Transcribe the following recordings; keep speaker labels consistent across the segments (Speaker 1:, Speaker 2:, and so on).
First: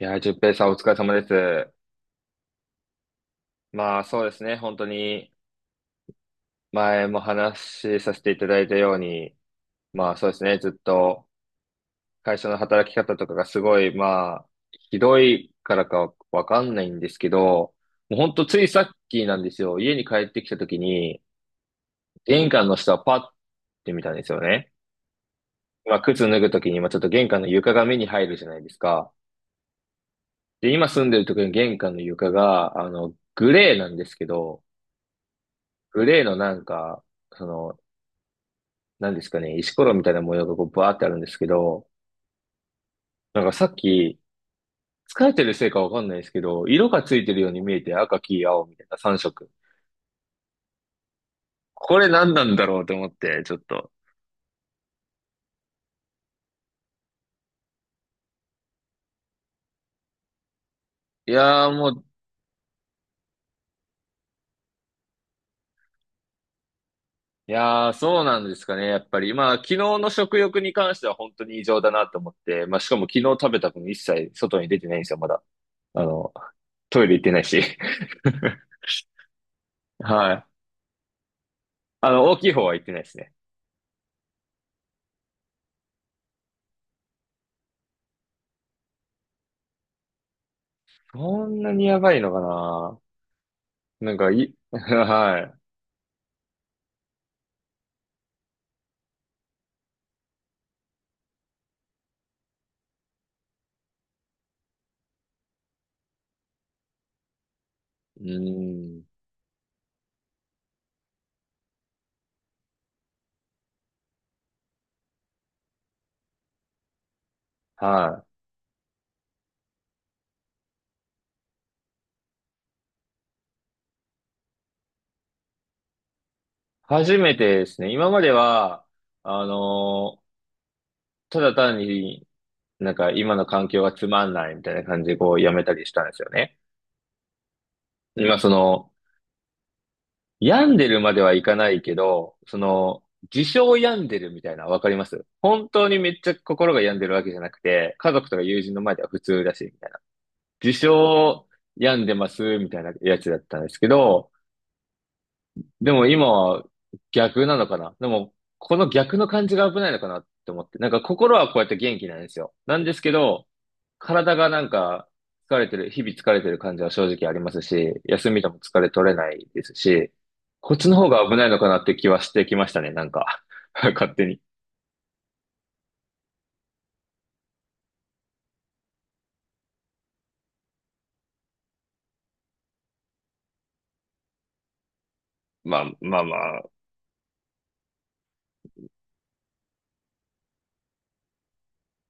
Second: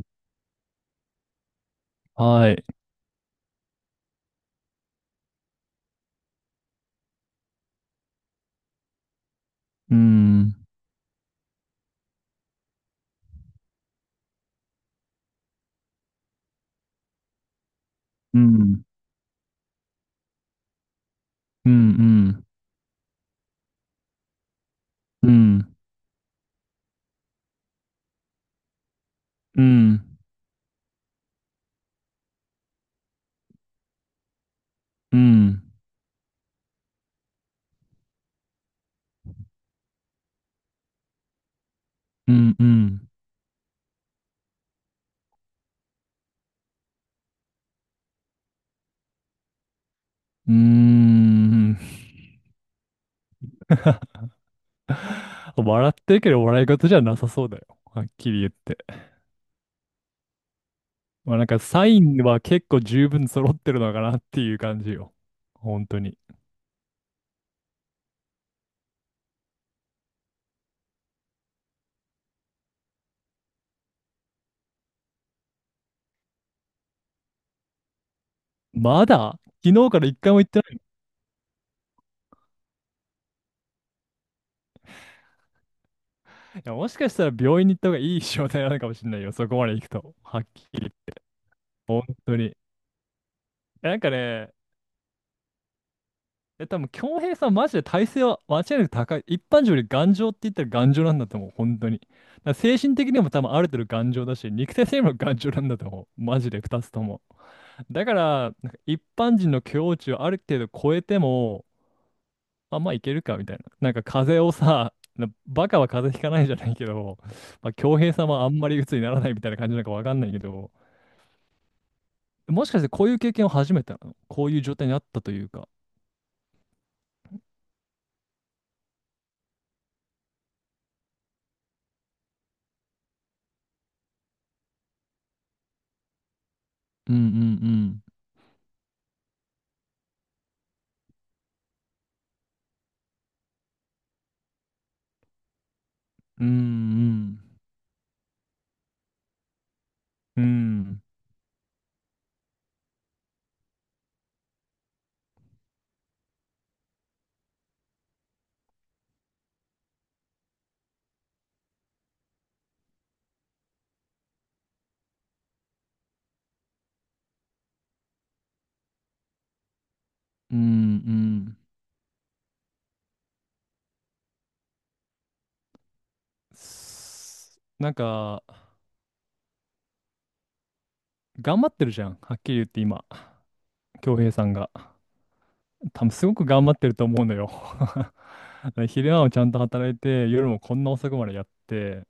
Speaker 1: いやー、淳平さんお疲れ様です。
Speaker 2: はい。
Speaker 1: そうですね、本当に前も話しさせていただいたように、
Speaker 2: う
Speaker 1: そうですね、
Speaker 2: ん、
Speaker 1: ずっと会社の働き方とかがすごい、ひどいからかわかんないんですけど、もう本
Speaker 2: う
Speaker 1: 当ついさ
Speaker 2: ん、
Speaker 1: っきなんですよ、家に帰ってきた時に、
Speaker 2: うん、うん、
Speaker 1: 玄関の下をパッて見たんですよね。
Speaker 2: うん、うん、
Speaker 1: 靴脱ぐ時に、ちょっと玄関の床が目に入るじゃないですか。
Speaker 2: うん、
Speaker 1: で、今住んでる時の玄関の床が、グレーなんですけど、
Speaker 2: うん、
Speaker 1: グレーのなんか、その、なんですかね、石ころみたいな模様がこうバーってあるんですけど、
Speaker 2: うん
Speaker 1: なんかさっき、疲れてるせいかわかんないですけど、色がついてるように見えて赤、黄、青みたいな3色。
Speaker 2: うーん。
Speaker 1: これ何なんだろうと思って、ちょっと。
Speaker 2: 笑ってるけど笑い事じゃなさそうだよ。はっきり言って。
Speaker 1: い
Speaker 2: まあなんか
Speaker 1: やー
Speaker 2: サ
Speaker 1: も
Speaker 2: イ
Speaker 1: う、
Speaker 2: ンは結構十分揃ってるのかなっていう感じよ。本当に。
Speaker 1: いやーそうなんですかね、やっぱり。まあ、昨日の食欲に関しては本当に異常だなと思って、まあ、しかも昨日食べた分一切外に出てないんですよ、まだ。あの、トイレ行ってないし。
Speaker 2: まだ昨日か ら一
Speaker 1: は
Speaker 2: 回も
Speaker 1: い。
Speaker 2: 行ってない。
Speaker 1: あの、大きい方は行ってないですね。
Speaker 2: いや、もしかしたら病院に行った方がいい状態なのかもしれないよ。そこまで行くと。はっきり。
Speaker 1: そんなにや
Speaker 2: 本
Speaker 1: ばいの
Speaker 2: 当
Speaker 1: か
Speaker 2: に。
Speaker 1: な。
Speaker 2: なんか
Speaker 1: なんか
Speaker 2: ね、
Speaker 1: い、はい。
Speaker 2: 多分、強平さん、マジで体勢は間違いなく高い。一般人より頑丈って言ったら頑丈なんだと思う、本当に。だから精神的にも多分ある程度頑丈だし、肉体性にも頑丈なんだと思う。マジで2つとも。だか
Speaker 1: う
Speaker 2: ら、なんか
Speaker 1: ー
Speaker 2: 一
Speaker 1: ん。
Speaker 2: 般人の境地をある程度超えても、あ、まあいけるかみたいな。なんか風邪をさ、なバカは風邪ひかないじゃないけど、まあ、京平さ
Speaker 1: は
Speaker 2: ん
Speaker 1: い。
Speaker 2: はあんまり鬱にならないみたいな感じなんかわかんないけど、もしかしてこういう経験を初めてなのこういう状態にあったというか。
Speaker 1: 初めてですね。今までは、あのーただ単に、なんか今の環境がつまんないみたいな感じでこうやめたりしたんですよね。
Speaker 2: うんうんうん。
Speaker 1: 今その、病んでるまではいかないけど、その、自称病んでるみたいな、わかります、本当にめっちゃ
Speaker 2: うんう
Speaker 1: 心が病んでるわけじゃな
Speaker 2: ん。
Speaker 1: くて、家族とか友人の前では普通だし、みたいな。
Speaker 2: う
Speaker 1: 自
Speaker 2: ん、
Speaker 1: 称病んでますみたいなやつだったんですけど、でも今は逆なのかな。でも、この逆の感じが危ないのかなって思って。なんか心はこうやって元気なんですよ。なんですけど、体がなんか疲れてる、日々疲れてる感じは正直ありますし、休みでも疲れ取れないですし、
Speaker 2: うん、う
Speaker 1: こっちの方が危ない
Speaker 2: ん。
Speaker 1: のかなって気はしてきましたね、なんか。勝手に。
Speaker 2: すなんか、頑張ってるじゃん。はっきり言って今、恭平さんが。
Speaker 1: まあ
Speaker 2: 多分
Speaker 1: まあ
Speaker 2: すご
Speaker 1: ま
Speaker 2: く頑
Speaker 1: あ。
Speaker 2: 張ってると思うのよ。昼間もちゃんと働いて、夜もこんな遅くまでやって、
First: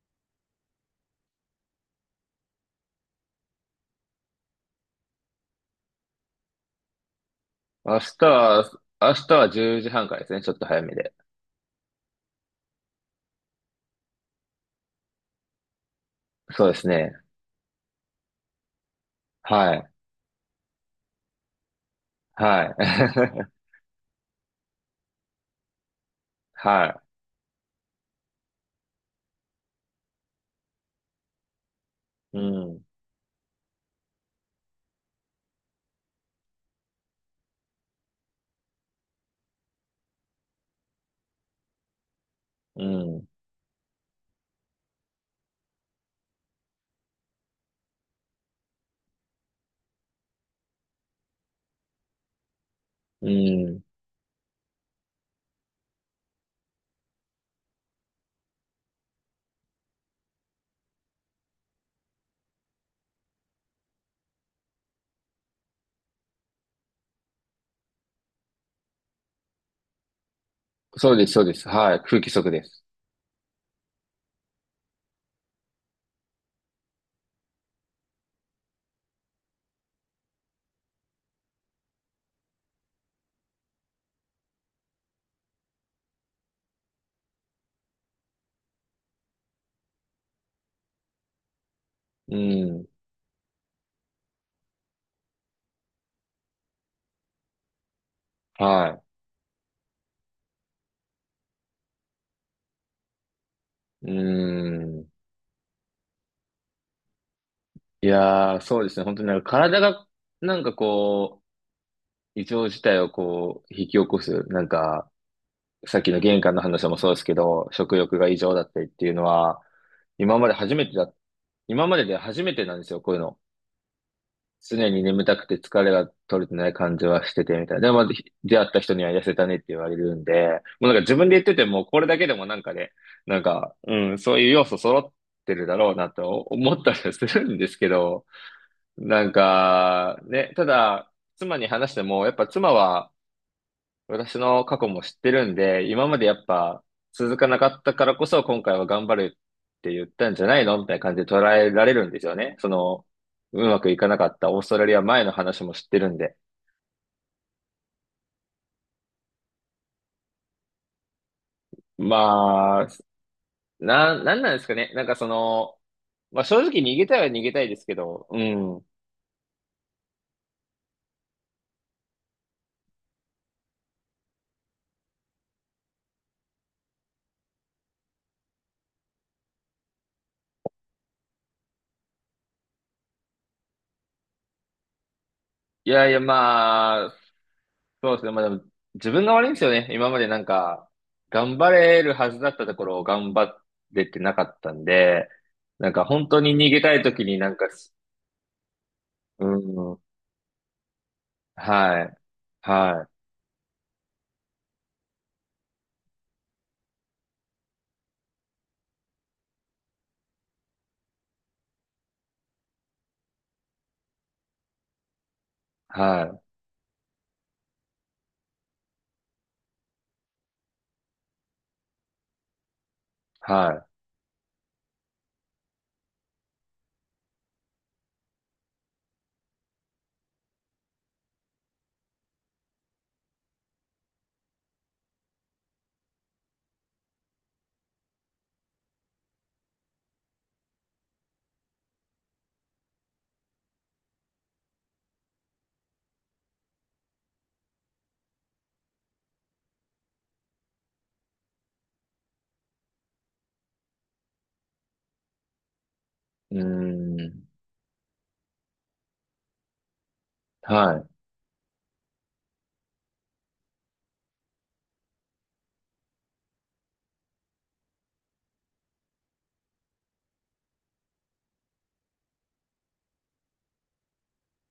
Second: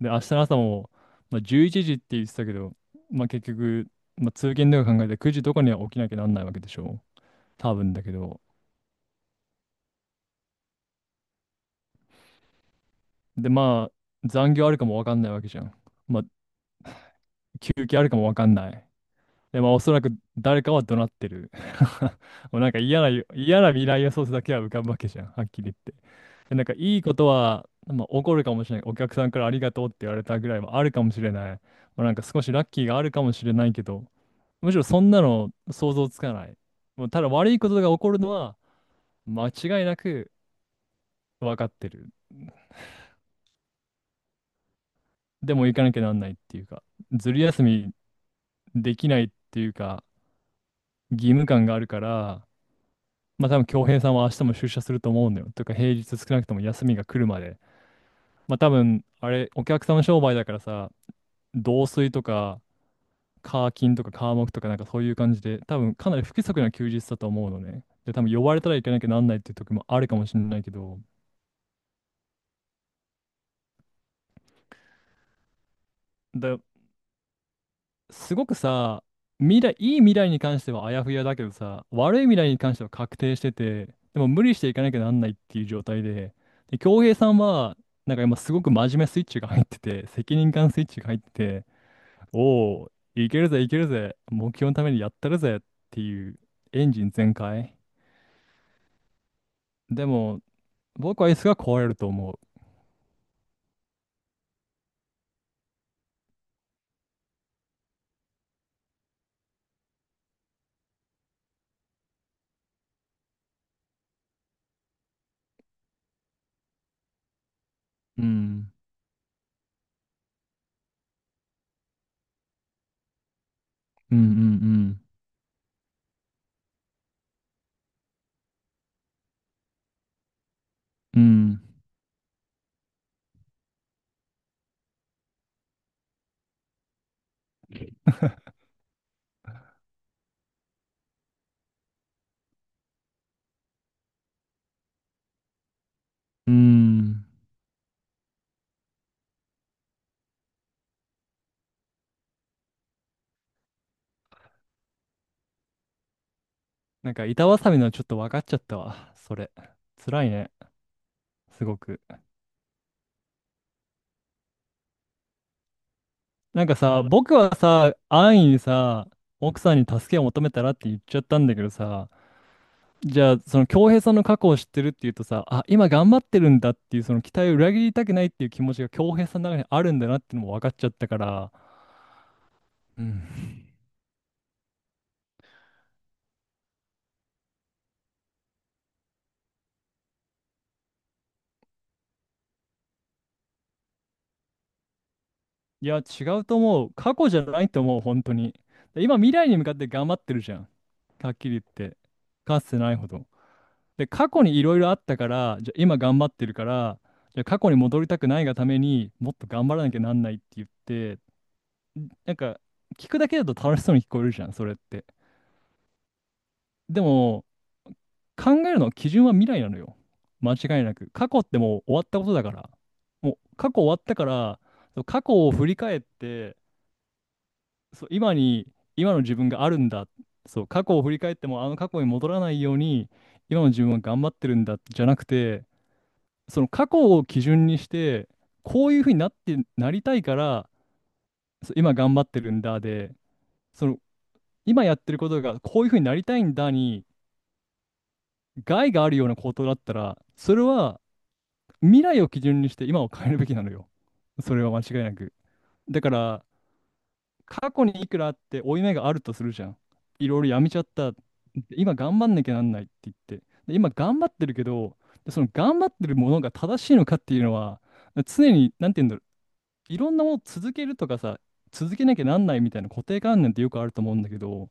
Speaker 2: で、明日の朝も、まあ、11時って言ってたけど、まあ、結局、まあ、通勤とか考えて9時とかには起きなきゃなんないわけでしょ。多分
Speaker 1: 明
Speaker 2: だけ
Speaker 1: 日
Speaker 2: ど。
Speaker 1: は、明日は10時半からですね、ちょっと早めで。
Speaker 2: で、まあ、残業あるかもわかんないわけじゃん。まあ、
Speaker 1: そうですね。
Speaker 2: 休憩あるかもわかんない。で、まあ、
Speaker 1: は
Speaker 2: お
Speaker 1: い。
Speaker 2: そらく誰かは怒鳴ってる。もう
Speaker 1: は
Speaker 2: なんか嫌な、
Speaker 1: い。
Speaker 2: 嫌な未来予想図だけは浮かぶわけじゃん、はっきり言って。で、なん かい
Speaker 1: は
Speaker 2: いことは、まあ、起こるかもしれない。お客さんからありがとうって言われたぐらいはあるかもしれない。まあ、なんか
Speaker 1: い。う
Speaker 2: 少しラッ
Speaker 1: ん。
Speaker 2: キーがあるかもしれないけど、むしろそんなの想像つかない。もうただ悪いことが起こるのは間違いなく分かってる。
Speaker 1: うん。
Speaker 2: でも行かなきゃなんないっていうか、ずる休みできないっていうか、義務感があるから、
Speaker 1: う
Speaker 2: まあ多分
Speaker 1: ん。
Speaker 2: 京平さんは明日も出社すると思うんだよ。というか平日少なくとも休みが来るまで。まあ多分、あれ、お客さんの商売だからさ、同水とか、カーキとか、カーモクとかなんかそういう感じで、多分かなり不規則な休日だと思うのね。で、多分呼ばれたらいけなきゃなんないっていう時もあるかもしれないけど、
Speaker 1: そうです、そうです。はい。空気不足です。
Speaker 2: だすごくさ、未来、いい未来に関してはあやふやだけどさ、悪い未来に関しては確定してて、でも無理していかなきゃなんないっていう状態で、で、恭平さんは、なんか今すごく真面目スイッチが入ってて、責任感スイッチが入ってて、
Speaker 1: う
Speaker 2: お
Speaker 1: ん。
Speaker 2: お、いけるぜいけるぜ、目標のためにやったるぜっていうエンジン全開。
Speaker 1: は
Speaker 2: でも、僕は椅子が壊れると思う。
Speaker 1: い。うん。いやー、そうですね。本当になんか体が、なんかこう、異常事態をこう、引き起こす。なんか、さっきの玄関の話もそうですけど、食欲
Speaker 2: う
Speaker 1: が異常だっ
Speaker 2: ん、
Speaker 1: たりっていうのは、今まで初めてだ、今までで初めてなんですよ、こういうの。
Speaker 2: うんう
Speaker 1: 常
Speaker 2: ん
Speaker 1: に眠たくて疲れが取れてない感じはしててみたいな。でも、まあひ出会った人には痩せたねって言われるんで、もうなんか自
Speaker 2: うん、う
Speaker 1: 分で言って
Speaker 2: ん、
Speaker 1: ても、これだけでもなんかね、なんか、うん、そういう要素揃ってるだろうなと思ったりはするんですけど、なんか、ね、ただ、妻に話しても、やっぱ妻は、私の過去も知ってるんで、今までやっ
Speaker 2: う
Speaker 1: ぱ
Speaker 2: ん。
Speaker 1: 続かなかったからこそ今回は頑張るって言ったんじゃないのみたいな感じで捉えられるんですよね。その、うまくいかなかったオーストラリア前の話も知ってるんで。
Speaker 2: なんか板挟みのちょっと分かっちゃったわ、それ。辛いね。すごく。
Speaker 1: まあ、な、なんなんですかね。なんかその、まあ正
Speaker 2: なんか
Speaker 1: 直逃
Speaker 2: さ、
Speaker 1: げたいは
Speaker 2: 僕
Speaker 1: 逃げ
Speaker 2: は
Speaker 1: たいですけ
Speaker 2: さ、
Speaker 1: ど、う
Speaker 2: 安易に
Speaker 1: ん。
Speaker 2: さ、奥さんに助けを求めたらって言っちゃったんだけどさ、じゃあ、その恭平さんの過去を知ってるっていうとさ、あ、今頑張ってるんだっていう、その期待を裏切りたくないっていう気持ちが恭平さんの中にあるんだなっていうのも分かっちゃったから、うん。
Speaker 1: いやいやまあ、そうですね。まあでも、自分が悪いんですよね。今までなんか、頑張れるはずだったところを頑張れてなかったんで、
Speaker 2: い
Speaker 1: なん
Speaker 2: や、
Speaker 1: か
Speaker 2: 違
Speaker 1: 本当
Speaker 2: う
Speaker 1: に
Speaker 2: と
Speaker 1: 逃げ
Speaker 2: 思う。
Speaker 1: たい
Speaker 2: 過
Speaker 1: 時
Speaker 2: 去
Speaker 1: に
Speaker 2: じゃ
Speaker 1: なん
Speaker 2: な
Speaker 1: か、
Speaker 2: いと思う、本当に。で今、未
Speaker 1: う
Speaker 2: 来に向かって
Speaker 1: ん、
Speaker 2: 頑張ってるじゃん。はっきり言って。
Speaker 1: はい、
Speaker 2: かつてない
Speaker 1: は
Speaker 2: ほ
Speaker 1: い、
Speaker 2: ど。で、過去にいろいろあったから、じゃあ今頑張ってるから、じゃあ過去に戻りたくないがためにもっと頑張らなきゃなんないって言って、なんか聞くだけだと楽しそうに聞こえるじゃん、それって。
Speaker 1: はい、
Speaker 2: でも、考えるの基準は未来なのよ。間違いなく。過去ってもう終わったことだから。もう過去
Speaker 1: は
Speaker 2: 終わったから、そう過去を振り返って、そう、今に、今の自分があるんだ。そう、過去を振り返ってもあの過去に戻らないように、今の自分は頑張ってるんだじゃなくて、その過去を基準にして、こういうふうになって、なりたいから、そう今頑張ってるんだで、その今やってることがこういうふうになりたいんだに害があるようなことだったら、それは未来を基準にして今を変えるべきなのよ。それは間違いなく。だから、
Speaker 1: い、うん、
Speaker 2: 過去にいくらあって負い目があるとするじゃん。いろいろやめちゃっ
Speaker 1: は
Speaker 2: た。今頑張んなきゃなんないって言って。で、今頑張ってるけど、でその頑張ってるものが正しいのかっていうのは、常に、なんて言うんだろいろんなものを続けるとかさ、続けなきゃなんないみたいな固定観念ってよくあると思うんだけど、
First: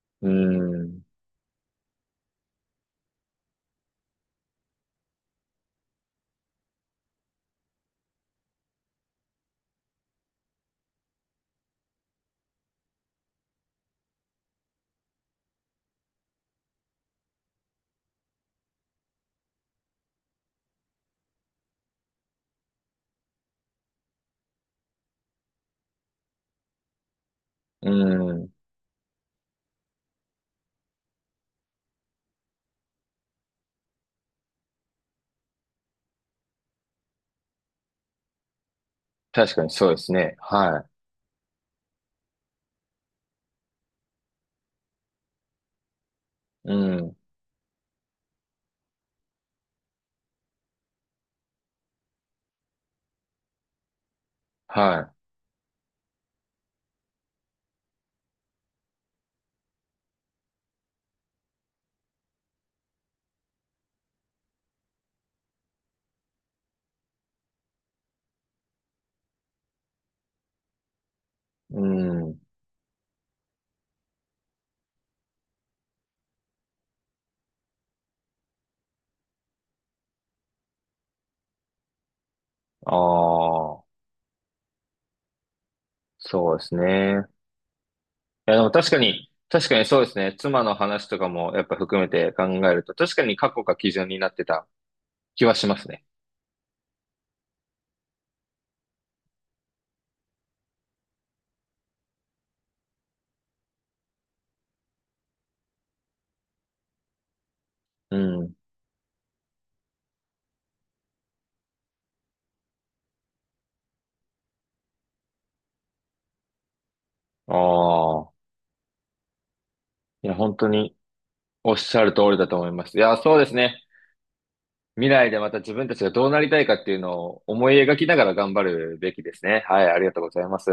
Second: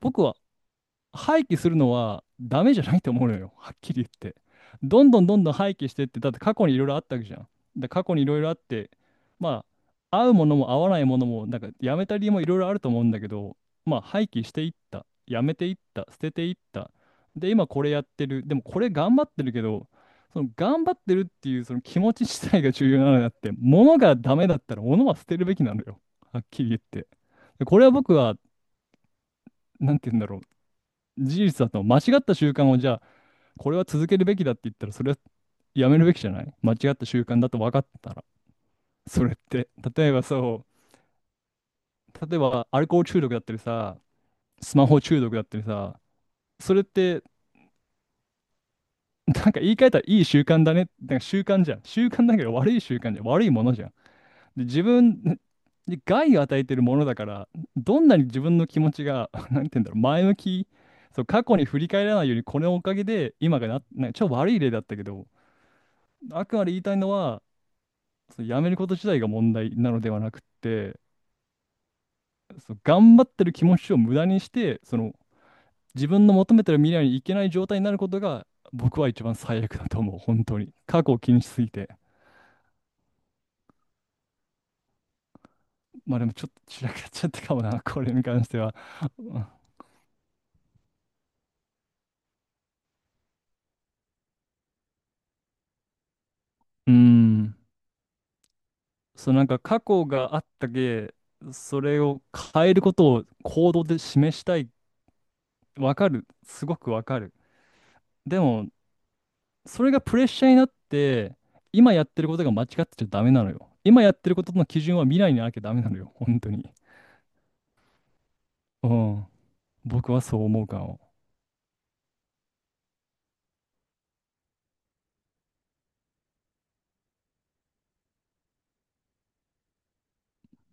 Speaker 2: 僕
Speaker 1: い、う
Speaker 2: は
Speaker 1: ん、
Speaker 2: 廃棄するのはダメじゃないと思うのよ。はっきり言って。どんどんどんどん廃棄してって、だって過去にいろいろあったわけじゃん。で、過去にいろいろあって、まあ、合うものも合わないものも、なんかやめた理由もいろいろあると思うんだけど、まあ、廃棄していった。やめていった。捨てていった。で、今これやってる。でもこれ頑張ってるけど、その頑張ってるっていうその気持ち自体が重要なのであって、物がダメだったら物は捨てるべきなのよ。はっきり言って。でこれ
Speaker 1: う
Speaker 2: は僕は、
Speaker 1: ん、
Speaker 2: なんて言うんだろう。事実だと間違った習慣をじゃあこれは続けるべきだって言ったら、それはやめるべきじゃない、間違った習慣だと分かったら、それっ
Speaker 1: 確か
Speaker 2: て、
Speaker 1: にそうで
Speaker 2: 例
Speaker 1: す
Speaker 2: えば、
Speaker 1: ね。
Speaker 2: そ
Speaker 1: は
Speaker 2: う、例えばアルコール中毒だったりさ、スマホ中毒だったりさ、
Speaker 1: い、う
Speaker 2: それっ
Speaker 1: ん、
Speaker 2: てなんか言い換えたらいい習慣だね、なんか習慣じゃん、習慣だけど悪い習慣じゃん、悪いものじゃん。で自
Speaker 1: は
Speaker 2: 分に害を与えてるものだから、どんなに自分の気持ちが なんて言うんだろう前向き、そう過去に振り返らないようにこのおかげで今がな、なんか超悪い例だったけど、あくまで言いたいのは、その辞めること自体が問題なのではなくって、
Speaker 1: い、うん、
Speaker 2: その頑張ってる気持ちを無駄にして、その自分の求めてる未来に行けない状態になることが、僕は一番最悪だと思う、本当に。過去を気にしすぎて。
Speaker 1: ああ、
Speaker 2: まあでもちょっ
Speaker 1: そう
Speaker 2: と
Speaker 1: です
Speaker 2: 散らかっ
Speaker 1: ね。
Speaker 2: ちゃったかもな、これに関し
Speaker 1: や、
Speaker 2: て
Speaker 1: でも
Speaker 2: は。
Speaker 1: 確かに、確かにそうですね。妻の話とかもやっぱ含めて考えると、確かに過去が基準になってた気はしますね。
Speaker 2: うん。そう、なんか過去があったけ、それを変えることを行動で示したい。わかる。すごくわかる。
Speaker 1: う
Speaker 2: で
Speaker 1: ん。
Speaker 2: も、それがプレッシャーになって、今やってることが間違ってちゃダメなのよ。今やってることの基準は未来になきゃダメなのよ、本当に。
Speaker 1: ああ。
Speaker 2: うん。僕は
Speaker 1: いや、
Speaker 2: そう
Speaker 1: 本
Speaker 2: 思う
Speaker 1: 当
Speaker 2: か
Speaker 1: に
Speaker 2: も。
Speaker 1: おっしゃる通りだと思います。いや、そうですね。未来でまた自分たちがどうなりたいかっていうのを思い描きながら頑張るべきですね。はい、ありがとうございます。